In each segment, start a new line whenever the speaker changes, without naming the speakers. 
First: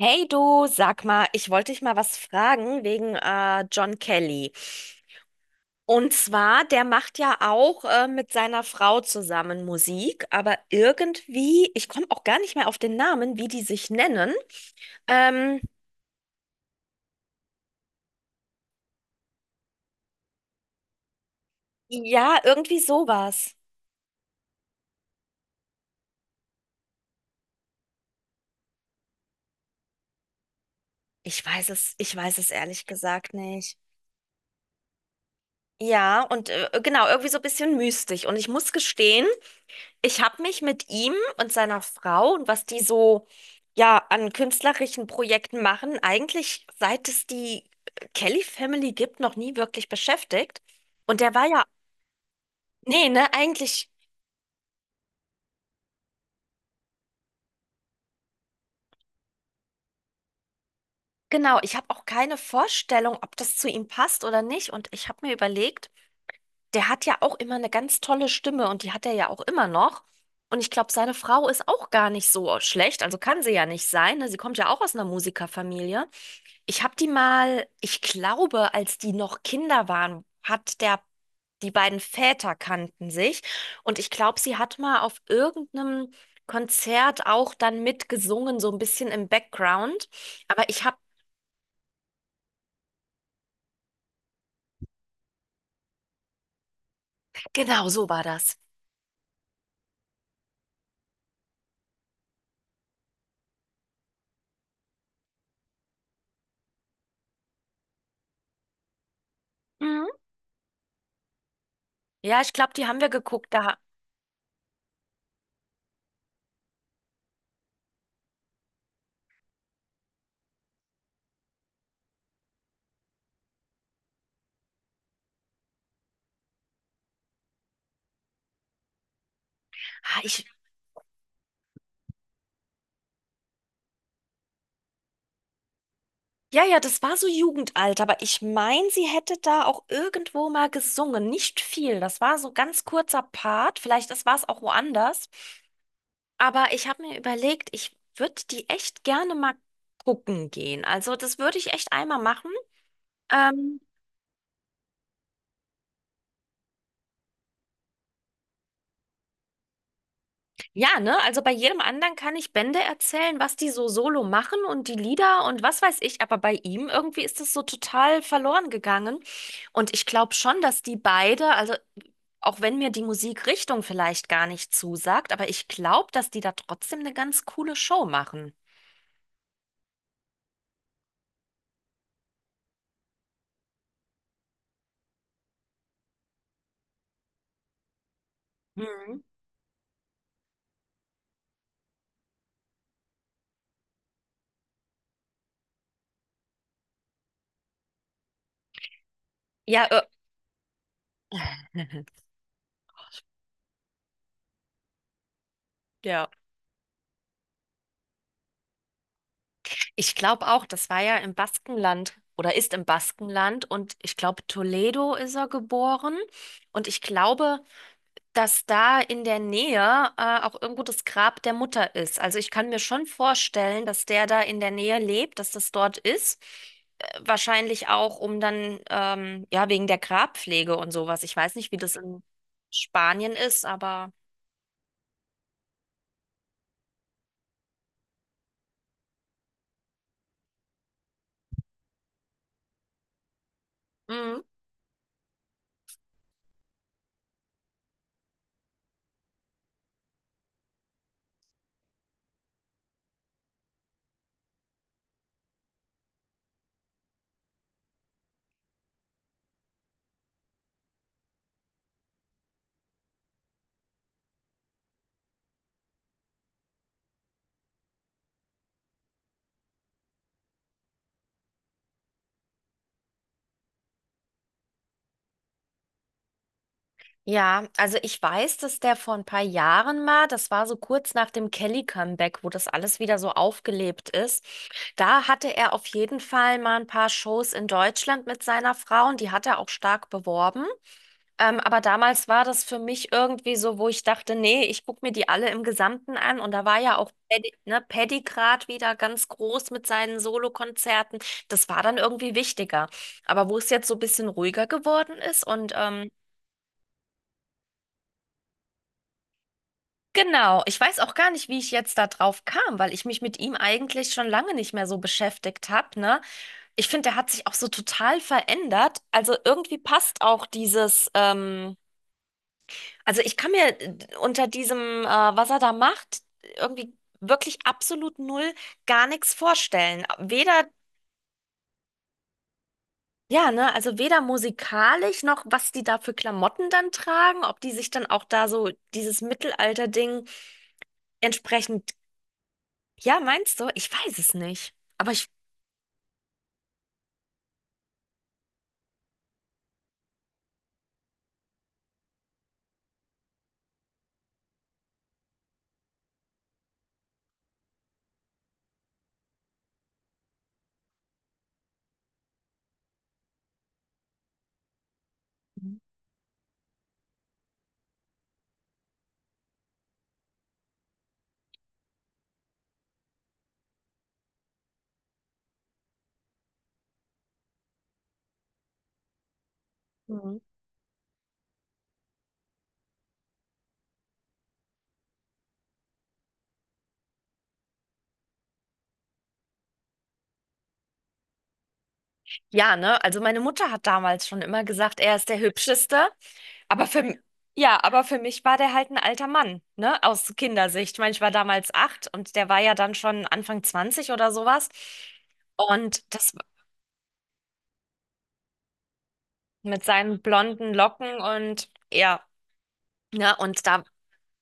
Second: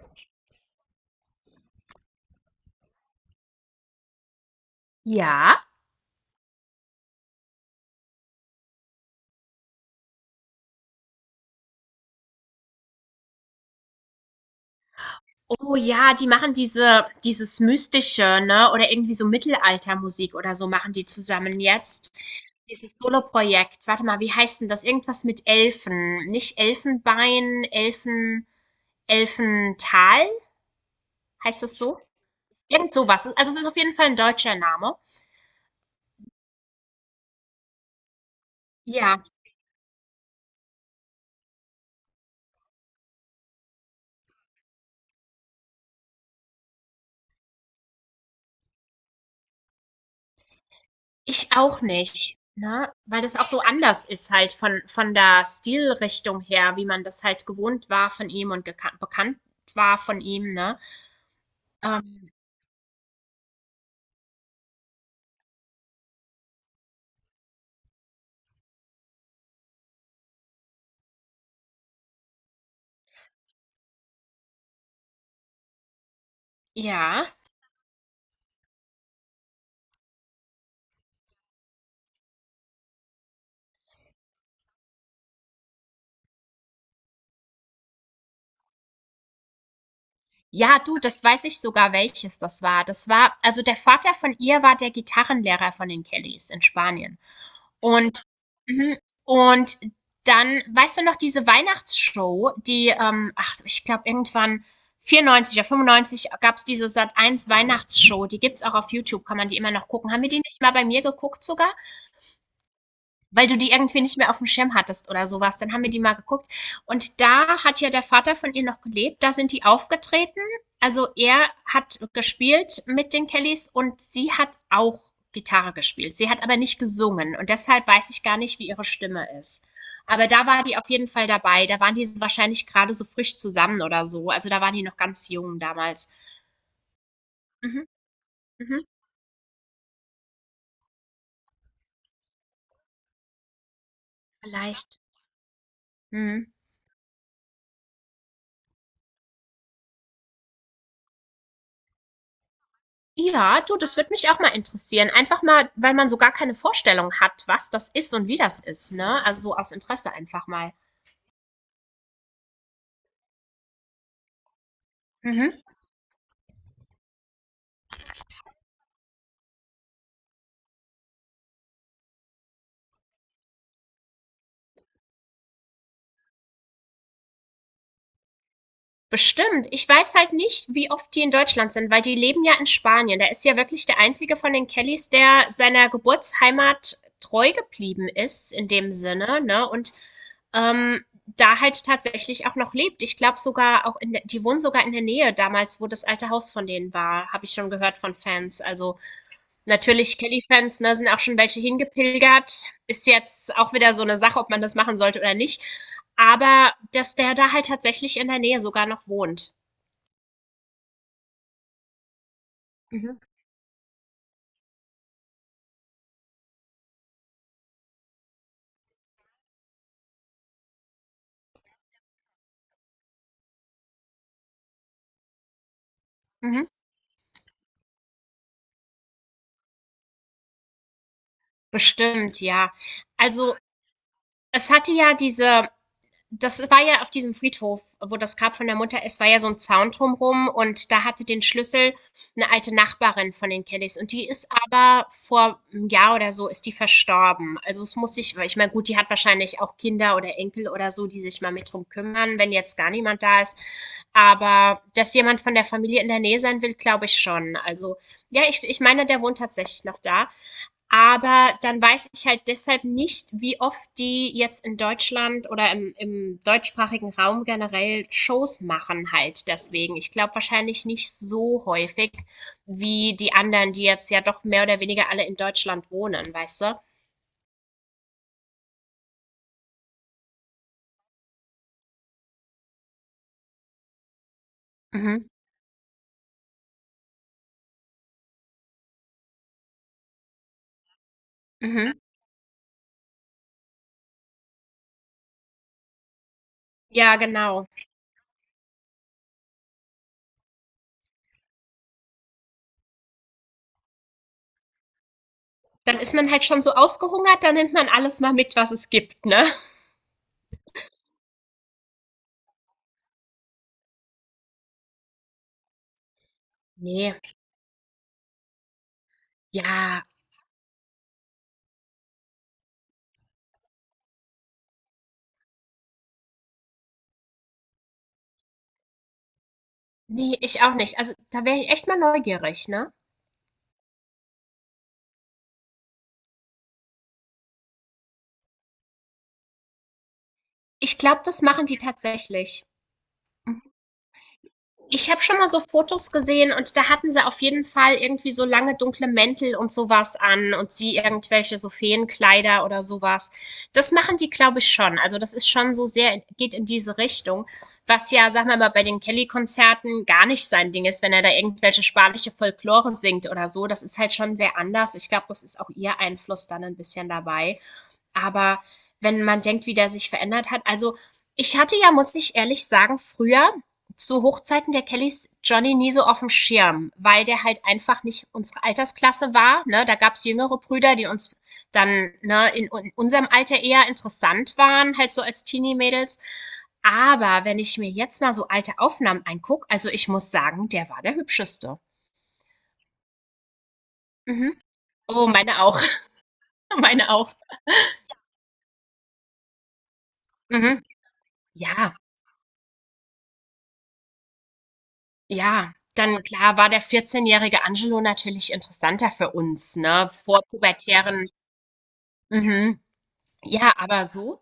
Hey du, sag mal, ich wollte dich mal was fragen wegen John Kelly.
Ja?
Und zwar, der macht ja auch mit seiner Frau zusammen Musik, aber irgendwie, ich komme auch gar nicht mehr auf den Namen, wie die sich nennen. Ähm,
Oh ja, die machen diese, dieses Mystische, ne? Oder irgendwie so Mittelaltermusik oder so machen die zusammen jetzt.
ja, irgendwie
Dieses
sowas.
Soloprojekt. Warte mal, wie heißt denn das? Irgendwas mit Elfen. Nicht Elfenbein, Elfen, Elfental?
Ich
Heißt
weiß
das
es,
so?
ich weiß es ehrlich
Irgend sowas.
gesagt
Also es ist auf
nicht.
jeden Fall ein deutscher Name.
Ja, und genau, irgendwie so ein bisschen mystisch. Und ich muss
Ja,
gestehen, ich habe mich mit ihm und seiner Frau und was die so ja an künstlerischen Projekten machen, eigentlich seit es die Kelly Family gibt, noch nie wirklich beschäftigt. Und der war
ich
ja,
auch nicht. Ne?
nee,
Weil
ne,
das auch so
eigentlich,
anders ist halt von der Stilrichtung her, wie man das halt gewohnt war von ihm und bekannt war von ihm, ne?
genau, ich habe auch
Ähm,
keine Vorstellung, ob das zu ihm passt oder nicht. Und ich habe mir überlegt, der hat ja auch immer eine ganz tolle Stimme und die hat er ja auch immer noch. Und ich glaube, seine Frau ist auch gar nicht so schlecht, also kann sie ja nicht sein, ne? Sie kommt ja auch aus einer Musikerfamilie. Ich habe die
Ja.
mal, ich glaube, als die noch Kinder waren, hat der, die beiden Väter kannten sich und ich glaube, sie hat mal auf irgendeinem Konzert auch dann mitgesungen, so ein bisschen im Background. Aber
Ja,
ich habe,
du, das weiß ich sogar, welches das war. Das war also der Vater von ihr war der Gitarrenlehrer von den Kellys in Spanien.
genau so war
Und
das.
mhm, und dann, weißt du noch, diese Weihnachtsshow, die, ach, ich glaube, irgendwann 94 oder 95 gab's diese Sat 1 Weihnachtsshow. Die gibt's auch auf YouTube, kann man die immer noch
Mhm.
gucken. Haben wir die nicht mal bei mir geguckt sogar?
Ja, ich glaube, die haben wir
Weil
geguckt.
du die
Da,
irgendwie nicht mehr auf dem Schirm hattest oder sowas. Dann haben wir die mal geguckt. Und da hat ja der Vater von ihr noch gelebt. Da sind die aufgetreten. Also er hat gespielt mit den Kellys und sie hat auch Gitarre gespielt. Sie hat aber nicht gesungen. Und deshalb weiß ich gar nicht, wie ihre Stimme ist.
ah,
Aber
ich
da war die auf jeden Fall dabei. Da waren die wahrscheinlich gerade so frisch zusammen oder so. Also da waren die noch ganz jung damals.
ja, ja, das war so
Mhm,
Jugendalter, aber ich
mhm.
meine, sie hätte da auch irgendwo mal gesungen. Nicht viel. Das war so ganz kurzer Part. Vielleicht das war es auch
Vielleicht.
woanders.
Mhm.
Aber ich habe mir überlegt, ich würde die echt gerne mal gucken gehen. Also das würde ich echt einmal machen.
Ja, du,
Ähm,
das würde mich auch mal interessieren. Einfach mal, weil man so gar keine Vorstellung hat, was das ist und wie das ist, ne? Also so aus Interesse einfach mal.
Ja, ne? Also bei jedem anderen kann ich Bände erzählen, was die so solo machen und die Lieder und
Mhm.
was weiß ich, aber bei ihm irgendwie ist das so total verloren gegangen. Und ich glaube schon, dass die beide, also auch wenn mir die Musikrichtung vielleicht gar nicht zusagt, aber ich glaube, dass die da trotzdem eine ganz coole Show machen.
Bestimmt. Ich weiß halt nicht, wie oft die in Deutschland sind, weil die leben ja in Spanien. Der ist ja wirklich der einzige von den Kellys, der seiner Geburtsheimat treu geblieben ist, in dem
Mhm.
Sinne, ne? Und ähm, da halt tatsächlich auch noch lebt. Ich glaube sogar auch in der, die wohnen sogar in der Nähe damals, wo das alte Haus von denen war, habe ich schon gehört von Fans. Also
Ja,
natürlich, Kelly-Fans, ne, sind auch schon welche hingepilgert. Ist jetzt auch wieder so eine Sache, ob man das machen sollte oder nicht.
ja.
Aber dass der da halt tatsächlich in der Nähe sogar noch wohnt.
Ich glaube auch, das war ja im Baskenland oder ist im
Mhm.
Baskenland und ich glaube, Toledo ist er geboren und ich glaube, dass da in der Nähe auch irgendwo das Grab der Mutter ist. Also ich kann mir schon vorstellen, dass der da in der Nähe lebt, dass das dort ist.
Mhm.
Wahrscheinlich auch, um dann, ja, wegen der Grabpflege und sowas. Ich weiß nicht, wie das in
Bestimmt, ja.
Spanien
Also,
ist, aber.
es hatte ja diese das war ja auf diesem Friedhof, wo das Grab von der Mutter ist, war ja so ein Zaun drumrum und da hatte den Schlüssel eine alte Nachbarin von den Kellys und die
Mhm.
ist aber vor einem Jahr oder so ist die verstorben. Also es muss sich, weil ich meine, gut, die hat wahrscheinlich auch Kinder oder Enkel oder so, die sich mal mit drum kümmern, wenn jetzt gar niemand da ist. Aber dass jemand von der Familie in der Nähe sein will, glaube ich schon. Also ja, ich meine, der wohnt tatsächlich noch da. Aber dann weiß ich halt deshalb nicht, wie oft die jetzt in Deutschland oder im deutschsprachigen Raum generell Shows machen halt deswegen. Ich glaube wahrscheinlich nicht so häufig wie die anderen, die jetzt ja doch mehr oder weniger alle in Deutschland wohnen, weißt du?
Ja, also ich weiß, dass der vor ein paar Jahren mal, das war so kurz nach dem Kelly-Comeback, wo das alles wieder so aufgelebt ist. Da
Mhm.
hatte er auf jeden Fall mal ein paar Shows in Deutschland mit seiner Frau und die hat er auch stark beworben. Aber
Mhm.
damals war das für mich irgendwie so, wo ich dachte, nee, ich gucke mir die alle im Gesamten an. Und da war ja auch
Ja,
Paddy,
genau.
ne, Paddy Grad wieder ganz groß mit seinen Solokonzerten. Das war dann irgendwie wichtiger. Aber wo es jetzt so ein bisschen ruhiger geworden ist und
Dann ist man halt schon so ausgehungert, dann nimmt man alles mal mit, was es gibt, ne?
genau, ich weiß auch gar nicht, wie ich jetzt da drauf kam, weil ich mich mit ihm eigentlich schon lange nicht mehr so beschäftigt habe, ne? Ich finde,
Nee,
der hat sich auch so total verändert. Also irgendwie
ja,
passt auch dieses, also ich kann mir unter diesem, was er da macht, irgendwie wirklich absolut null gar nichts vorstellen.
nee, ich
Weder,
auch nicht. Also da wäre ich echt mal neugierig, ne?
ja, ne, also weder musikalisch noch, was die da für Klamotten dann tragen, ob die sich dann auch da so dieses Mittelalter-Ding
Ich glaube, das machen die
entsprechend.
tatsächlich.
Ja, meinst du? Ich weiß es nicht.
Ich
Aber
habe
ich.
schon mal so Fotos gesehen und da hatten sie auf jeden Fall irgendwie so lange dunkle Mäntel und sowas an und sie irgendwelche so Feenkleider oder sowas. Das machen die, glaube ich, schon. Also das ist schon so sehr geht in diese Richtung, was ja, sag wir mal, bei den Kelly-Konzerten gar nicht sein Ding ist, wenn er da irgendwelche spanische Folklore singt oder so. Das ist halt schon sehr anders. Ich glaube, das ist auch ihr Einfluss dann ein bisschen dabei. Aber wenn man denkt, wie der sich verändert hat, also ich hatte ja, muss ich ehrlich sagen, früher zu Hochzeiten der Kellys Johnny nie so auf dem Schirm, weil der halt einfach nicht unsere Altersklasse war. Ne? Da gab's
Mhm.
jüngere Brüder, die uns dann ne, in unserem Alter eher interessant waren, halt so als Teenie-Mädels. Aber wenn ich mir jetzt mal so alte Aufnahmen anguck, also ich muss sagen, der war der hübscheste.
Ja, ne? Also meine Mutter hat damals schon
Mhm.
immer gesagt, er
Oh,
ist der
meine auch.
Hübscheste. Aber für,
Meine auch.
ja, aber für mich war der halt ein alter Mann, ne? Aus
Mhm.
Kindersicht. Ich meine, ich war damals
Ja.
acht und der war ja dann schon Anfang 20 oder sowas.
Ja,
Und
dann
das
klar war der vierzehnjährige Angelo natürlich interessanter für uns,
mit
ne,
seinen
vor
blonden Locken
pubertären
und ja,
mhm.
ne? Und
Ja,
da
aber so,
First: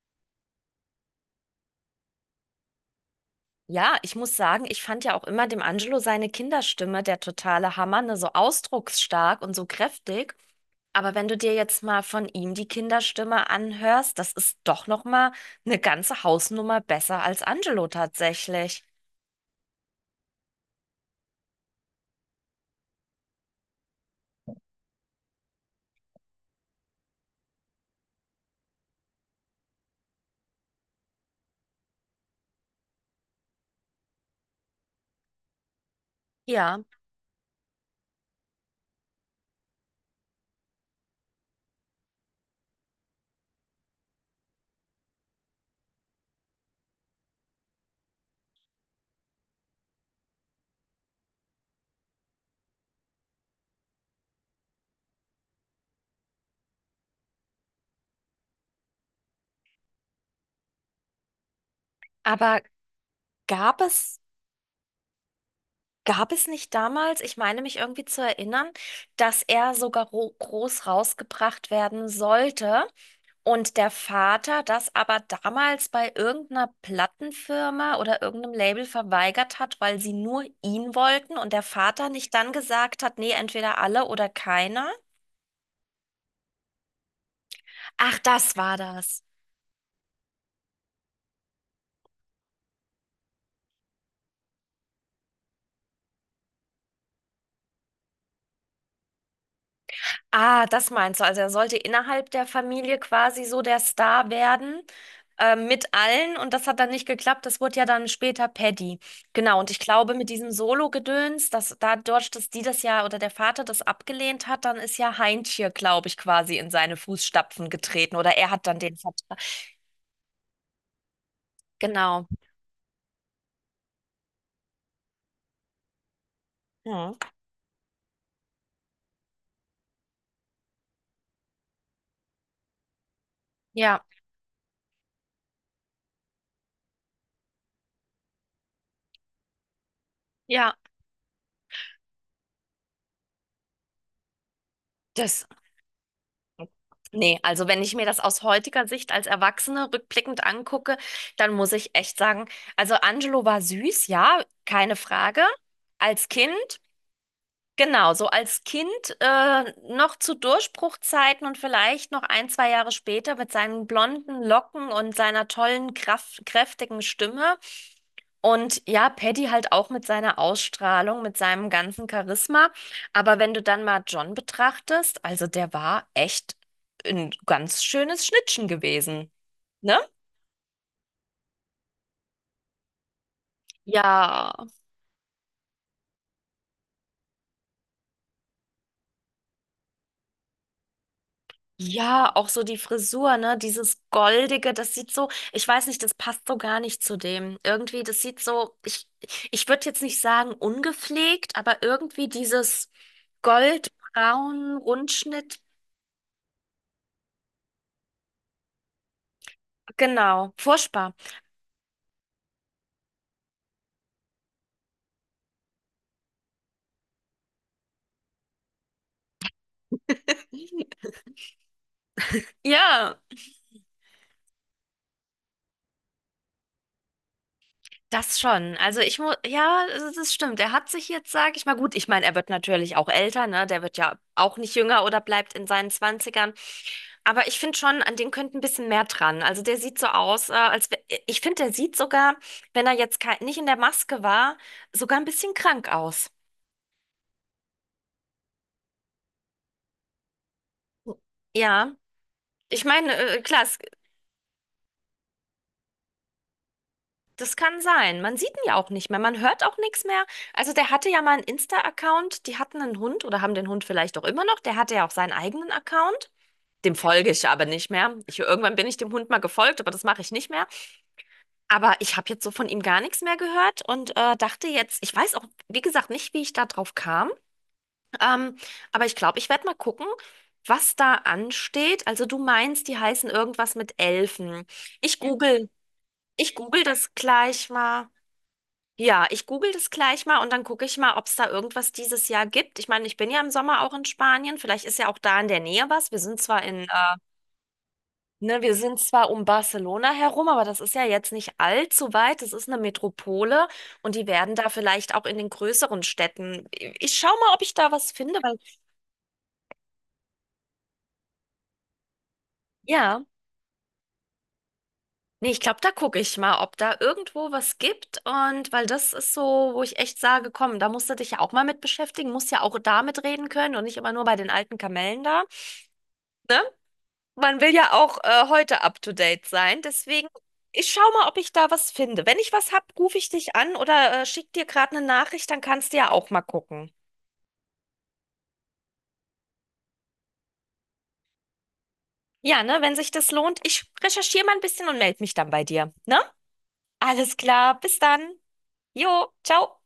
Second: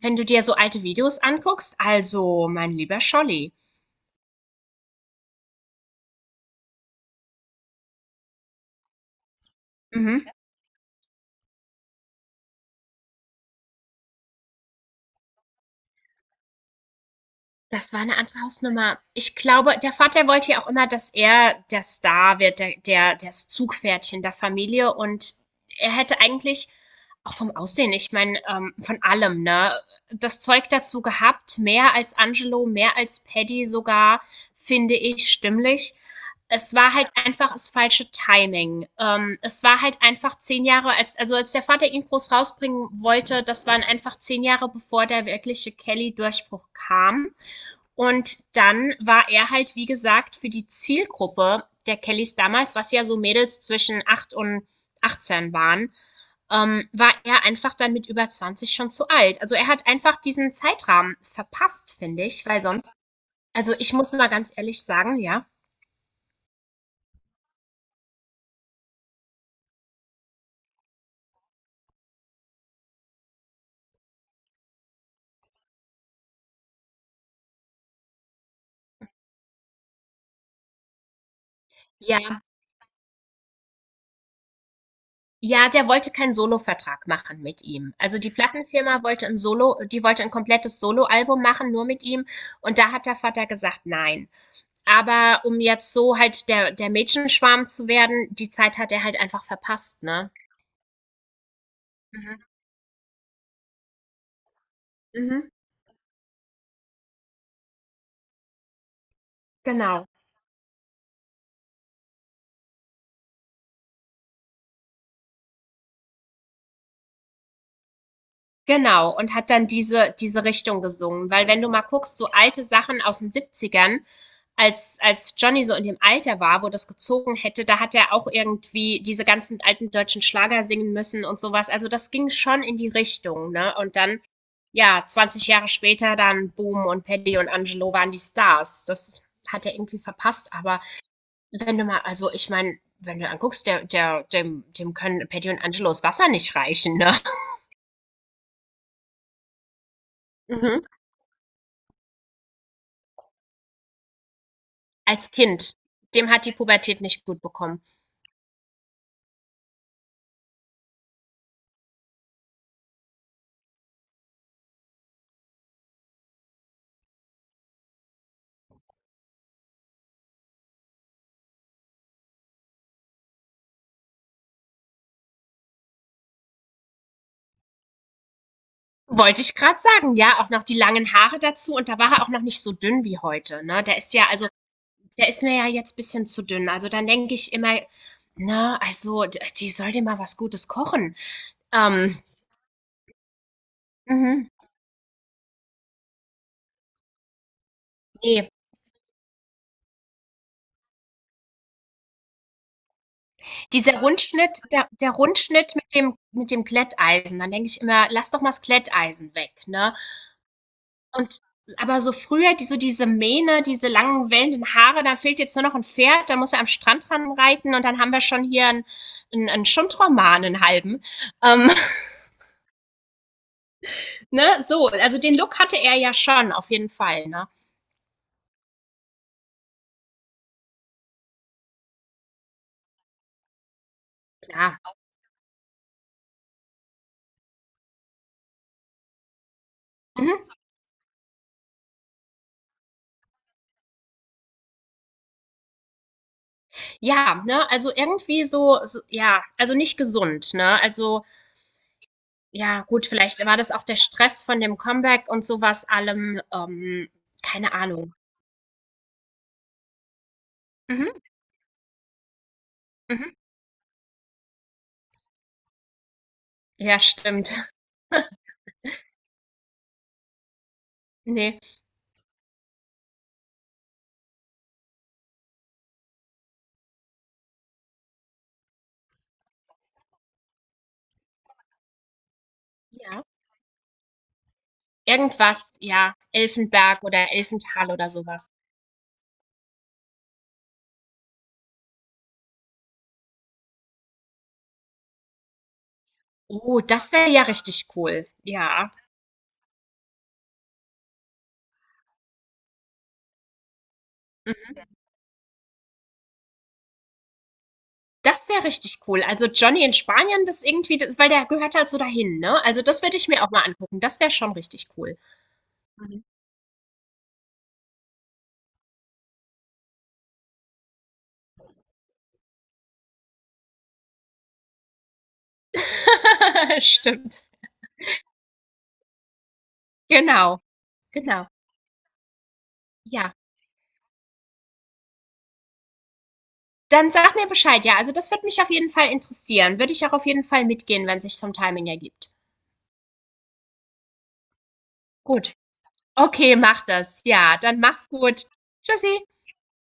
wenn du dir so alte Videos anguckst, also, mein lieber Scholli.
ja, ich muss sagen, ich fand ja auch immer dem Angelo seine Kinderstimme der totale Hammer, ne, so ausdrucksstark und so
Mhm.
kräftig. Aber wenn du dir jetzt mal von ihm die Kinderstimme anhörst, das ist doch noch mal eine ganze Hausnummer besser als Angelo
Das war eine andere
tatsächlich.
Hausnummer. Ich glaube, der Vater wollte ja auch immer, dass er der Star wird, der das Zugpferdchen der Familie und er hätte eigentlich auch vom Aussehen ich meine, von allem, ne, das Zeug dazu gehabt, mehr als Angelo, mehr als Paddy sogar, finde ich, stimmlich. Es
Ja,
war halt einfach das falsche Timing. Es war halt einfach 10 Jahre als der Vater ihn groß rausbringen wollte, das waren einfach 10 Jahre, bevor der wirkliche Kelly-Durchbruch kam. Und dann war er halt, wie gesagt, für die Zielgruppe der Kellys damals, was ja so Mädels zwischen 8 und 18 waren, war er einfach dann mit über 20 schon zu alt. Also er hat einfach diesen Zeitrahmen verpasst, finde ich, weil
aber
sonst, also
gab
ich muss
es,
mal ganz ehrlich sagen, ja,
gab es nicht damals, ich meine mich irgendwie zu erinnern, dass er sogar groß rausgebracht werden sollte? Und der Vater das aber damals bei irgendeiner Plattenfirma oder irgendeinem Label verweigert hat, weil sie nur ihn wollten und der Vater nicht
ja,
dann gesagt hat, nee, entweder alle oder keiner.
ja, der wollte keinen Solo-Vertrag machen mit ihm.
Ach,
Also die
das war
Plattenfirma
das.
wollte ein Solo, die wollte ein komplettes Solo-Album machen, nur mit ihm. Und da hat der Vater gesagt, nein. Aber um jetzt so halt der Mädchenschwarm zu werden, die Zeit hat er halt einfach verpasst, ne?
Ah, das meinst du. Also er sollte innerhalb
Mhm.
der Familie quasi so der Star werden,
Mhm.
mit allen. Und das hat dann nicht geklappt. Das wurde ja dann später Paddy. Genau. Und ich
Genau.
glaube, mit diesem Solo-Gedöns, dass dadurch, dass die das ja oder der Vater das abgelehnt hat, dann ist ja Heintje, glaube ich, quasi in seine Fußstapfen getreten. Oder er hat dann den
Genau. Und
Vertrag.
hat dann diese Richtung gesungen. Weil wenn du mal guckst,
Genau.
so alte Sachen aus den Siebzigern, als Johnny so in dem Alter war, wo das
Mhm.
gezogen hätte, da hat er auch irgendwie diese ganzen alten deutschen Schlager singen müssen und sowas. Also das ging schon in die Richtung, ne? Und
Ja.
dann, ja, 20 Jahre später dann Boom und Paddy und Angelo waren die Stars. Das hat er irgendwie verpasst,
Ja,
aber wenn du mal also, ich meine, wenn du anguckst, der der dem dem können
das.
Patty und Angelos Wasser nicht reichen, ne?
Nee, also wenn ich mir das aus heutiger Sicht als Erwachsene rückblickend
Mhm.
angucke, dann muss ich echt sagen, also Angelo war süß, ja, keine
Als
Frage.
Kind.
Als
Dem hat die
Kind.
Pubertät nicht gut bekommen.
Genau, so als Kind noch zu Durchbruchzeiten und vielleicht noch ein, zwei Jahre später mit seinen blonden Locken und seiner tollen, kraft kräftigen Stimme. Und ja, Paddy halt auch mit seiner Ausstrahlung, mit seinem ganzen Charisma. Aber wenn du dann mal John betrachtest, also der war echt ein ganz schönes Schnittchen gewesen,
Wollte ich gerade
ne?
sagen, ja, auch noch die langen Haare dazu und da war er auch noch nicht so dünn wie heute, ne? Der ist ja also,
Ja,
der ist mir ja jetzt ein bisschen zu dünn. Also, dann denke ich immer, ne, also, d die soll dir mal was Gutes kochen. Ähm,
ja, auch so die Frisur, ne? Dieses
mhm,
Goldige, das sieht so, ich weiß nicht, das passt so gar nicht zu dem. Irgendwie, das sieht
ne.
so, ich würde jetzt nicht sagen ungepflegt, aber irgendwie dieses
Dieser Rundschnitt
Goldbraun,
der
Rundschnitt,
Rundschnitt mit dem Glätteisen, dann denke ich immer: „Lass doch mal das Glätteisen weg“, ne?
genau, furchtbar.
Und aber so früher, die, so diese Mähne, diese langen wellenden Haare, da fehlt jetzt nur noch ein Pferd, da muss er am Strand dran reiten und dann haben wir schon hier einen Schundroman, einen halben. Ähm,
Ja.
ne? So, also den Look hatte er ja schon, auf jeden Fall. Ne?
Das schon. Also ich muss, ja, das stimmt. Er hat sich jetzt, sage ich mal, gut, ich meine, er wird natürlich auch älter, ne? Der wird ja auch nicht
Klar.
jünger oder bleibt in seinen Zwanzigern. Aber ich finde schon, an dem könnte ein bisschen mehr dran. Also der sieht so aus,
Mhm.
ich finde, der sieht sogar, wenn er jetzt nicht in der Maske war, sogar ein bisschen krank aus.
Ja, ne? Also irgendwie so, ja, also nicht gesund. Ne? Also,
Ja,
ja,
ich
gut,
meine,
vielleicht war
klar,
das
es,
auch der Stress von dem Comeback und sowas allem.
das
Keine
kann
Ahnung.
sein. Man sieht ihn ja auch nicht mehr, man hört auch nichts mehr. Also der hatte
Mhm.
ja mal einen Insta-Account, die hatten einen Hund
Mhm.
oder haben den Hund vielleicht auch immer noch. Der hatte ja auch seinen eigenen Account. Dem
Ja,
folge ich
stimmt.
aber nicht mehr. Ich, irgendwann bin ich dem Hund mal gefolgt, aber das mache ich nicht mehr.
Nee.
Aber ich habe jetzt so von ihm gar nichts mehr gehört und dachte jetzt, ich weiß auch, wie gesagt, nicht, wie ich da drauf kam. Ähm, aber ich glaube, ich werde mal gucken, was da ansteht. Also du meinst, die
Ja.
heißen irgendwas mit Elfen. Ich ja. google,
Irgendwas, ja,
ich google
Elfenberg
das
oder
gleich
Elfental
mal.
oder sowas.
Ja, ich google das gleich mal und dann gucke ich mal, ob es da irgendwas dieses Jahr gibt. Ich meine, ich bin ja im Sommer auch in Spanien. Vielleicht ist ja auch da in der Nähe was. Wir sind zwar
Oh,
in
das wäre ja richtig cool.
ne, wir
Ja,
sind zwar um Barcelona herum, aber das ist ja jetzt nicht allzu weit. Das ist eine Metropole und die werden da
mhm.
vielleicht auch in den größeren Städten. Ich schau mal, ob ich da was finde,
Das
weil
wäre richtig cool. Also Johnny in Spanien, das irgendwie, das, weil der gehört halt so dahin, ne? Also das würde
ja,
ich mir auch mal angucken. Das wäre schon richtig cool.
nee, ich glaube, da gucke
Mhm.
ich mal, ob da irgendwo was gibt und weil das ist so, wo ich echt sage, komm, da musst du dich ja auch mal mit beschäftigen, musst ja auch da mitreden können und nicht immer nur bei den alten Kamellen da. Ne?
Stimmt.
Man will ja auch heute up to date sein. Deswegen,
Genau,
ich schau mal, ob
genau.
ich da was finde. Wenn ich was hab, rufe ich
Ja.
dich an oder schick dir gerade eine Nachricht, dann kannst du ja auch mal gucken.
Dann sag mir Bescheid, ja. Also das würde mich auf jeden Fall interessieren. Würde ich auch auf jeden Fall mitgehen, wenn sich vom Timing ergibt.
Ja, ne, wenn sich das lohnt, ich recherchiere mal ein bisschen und melde mich dann
Gut.
bei dir. Ne?
Okay, mach das.
Alles
Ja,
klar,
dann
bis
mach's
dann.
gut. Tschüssi.
Jo, ciao.